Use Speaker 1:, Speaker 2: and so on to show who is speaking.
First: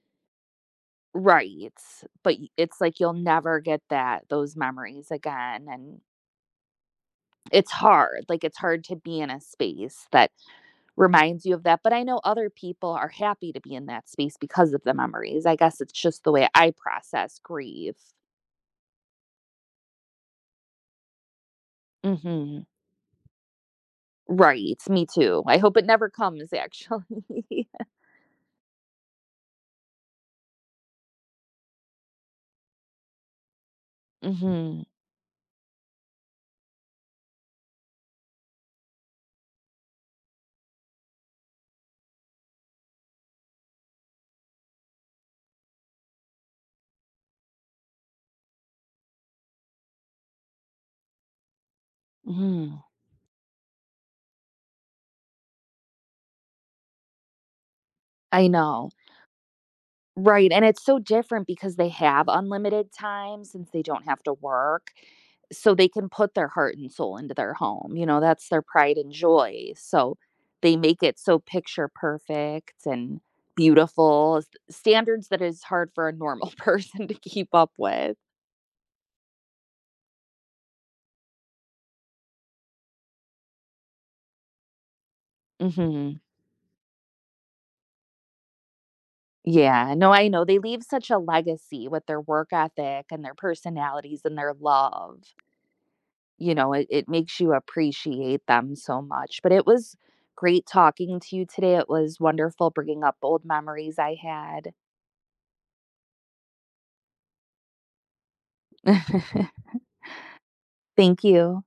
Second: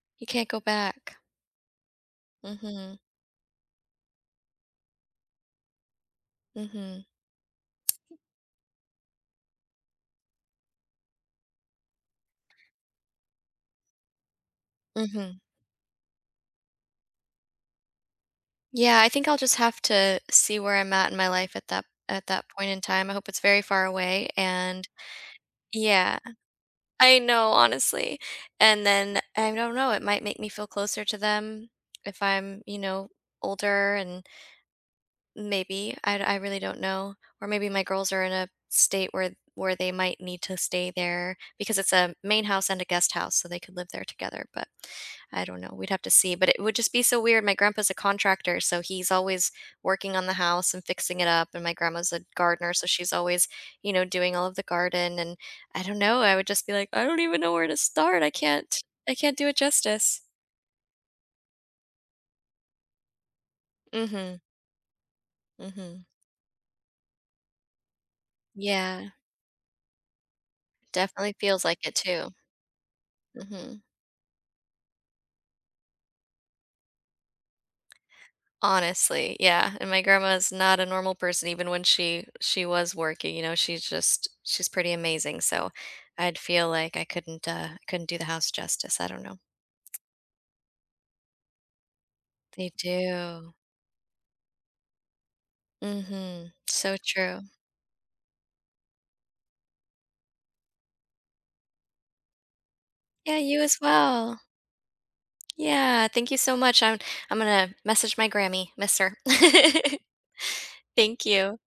Speaker 1: You can't go back.
Speaker 2: Right, but y it's,
Speaker 1: Mhm.
Speaker 2: like, you'll never get that those memories again and.
Speaker 1: Mhm.
Speaker 2: It's hard, like, it's hard to be in a space that reminds you of that, but I know other people are happy to be in that space because of the
Speaker 1: Mhm.
Speaker 2: memories, I guess it's just the way I process grief.
Speaker 1: Yeah, I think I'll just have to see where I'm at in my life at that at that
Speaker 2: Mhm.
Speaker 1: point in time. I hope it's very far away
Speaker 2: Right,
Speaker 1: and
Speaker 2: me too, I hope it never
Speaker 1: Yeah.
Speaker 2: comes
Speaker 1: I know,
Speaker 2: actually.
Speaker 1: honestly, and then, I don't know, it might make me feel closer to them if I'm, you know, older and
Speaker 2: Mhm.
Speaker 1: Maybe, I I really don't know. Or maybe my girls are in a state where where they might need to stay there because it's a main house and a guest house so they could live there together, but I don't know, we'd have to see, but it would just be so weird, my grandpa's a contractor, so he's always working on the house and fixing it up and my grandma's a gardener,
Speaker 2: Mm.
Speaker 1: so she's always, you know, doing all of the garden and, I don't know, I would just be like, "I don't even know where to start, I
Speaker 2: I
Speaker 1: can't
Speaker 2: know.
Speaker 1: I can't do it justice."
Speaker 2: Right, and it's so different because they have unlimited time since they don't have to
Speaker 1: Mhm.
Speaker 2: work, so they
Speaker 1: Mhm.
Speaker 2: can put their heart and soul into their home, you know, that's their pride
Speaker 1: Yeah.
Speaker 2: and joy, so they make it
Speaker 1: Definitely
Speaker 2: so
Speaker 1: feels like
Speaker 2: picture
Speaker 1: it too.
Speaker 2: perfect and
Speaker 1: Mhm.
Speaker 2: beautiful, s standards that is hard for a normal person to keep up with.
Speaker 1: Honestly, yeah, and my grandma is not a normal person even when she she was working, you know, she's just she's pretty amazing, so
Speaker 2: Mhm.
Speaker 1: I'd feel like I couldn't, uh, I couldn't do the house justice, I don't know.
Speaker 2: Yeah, no, I know, they leave such a legacy with their work
Speaker 1: They
Speaker 2: ethic and their
Speaker 1: do.
Speaker 2: personalities and their love.
Speaker 1: Mhm,
Speaker 2: You know, it
Speaker 1: so
Speaker 2: it makes
Speaker 1: true.
Speaker 2: you appreciate them so much, but it was great talking to you today, it was wonderful bringing up
Speaker 1: Yeah,
Speaker 2: old
Speaker 1: you as
Speaker 2: memories I
Speaker 1: well.
Speaker 2: had.
Speaker 1: Yeah, thank you so much, I'm I'm gonna message my Grammy, miss her.
Speaker 2: Thank
Speaker 1: Thank you.
Speaker 2: you.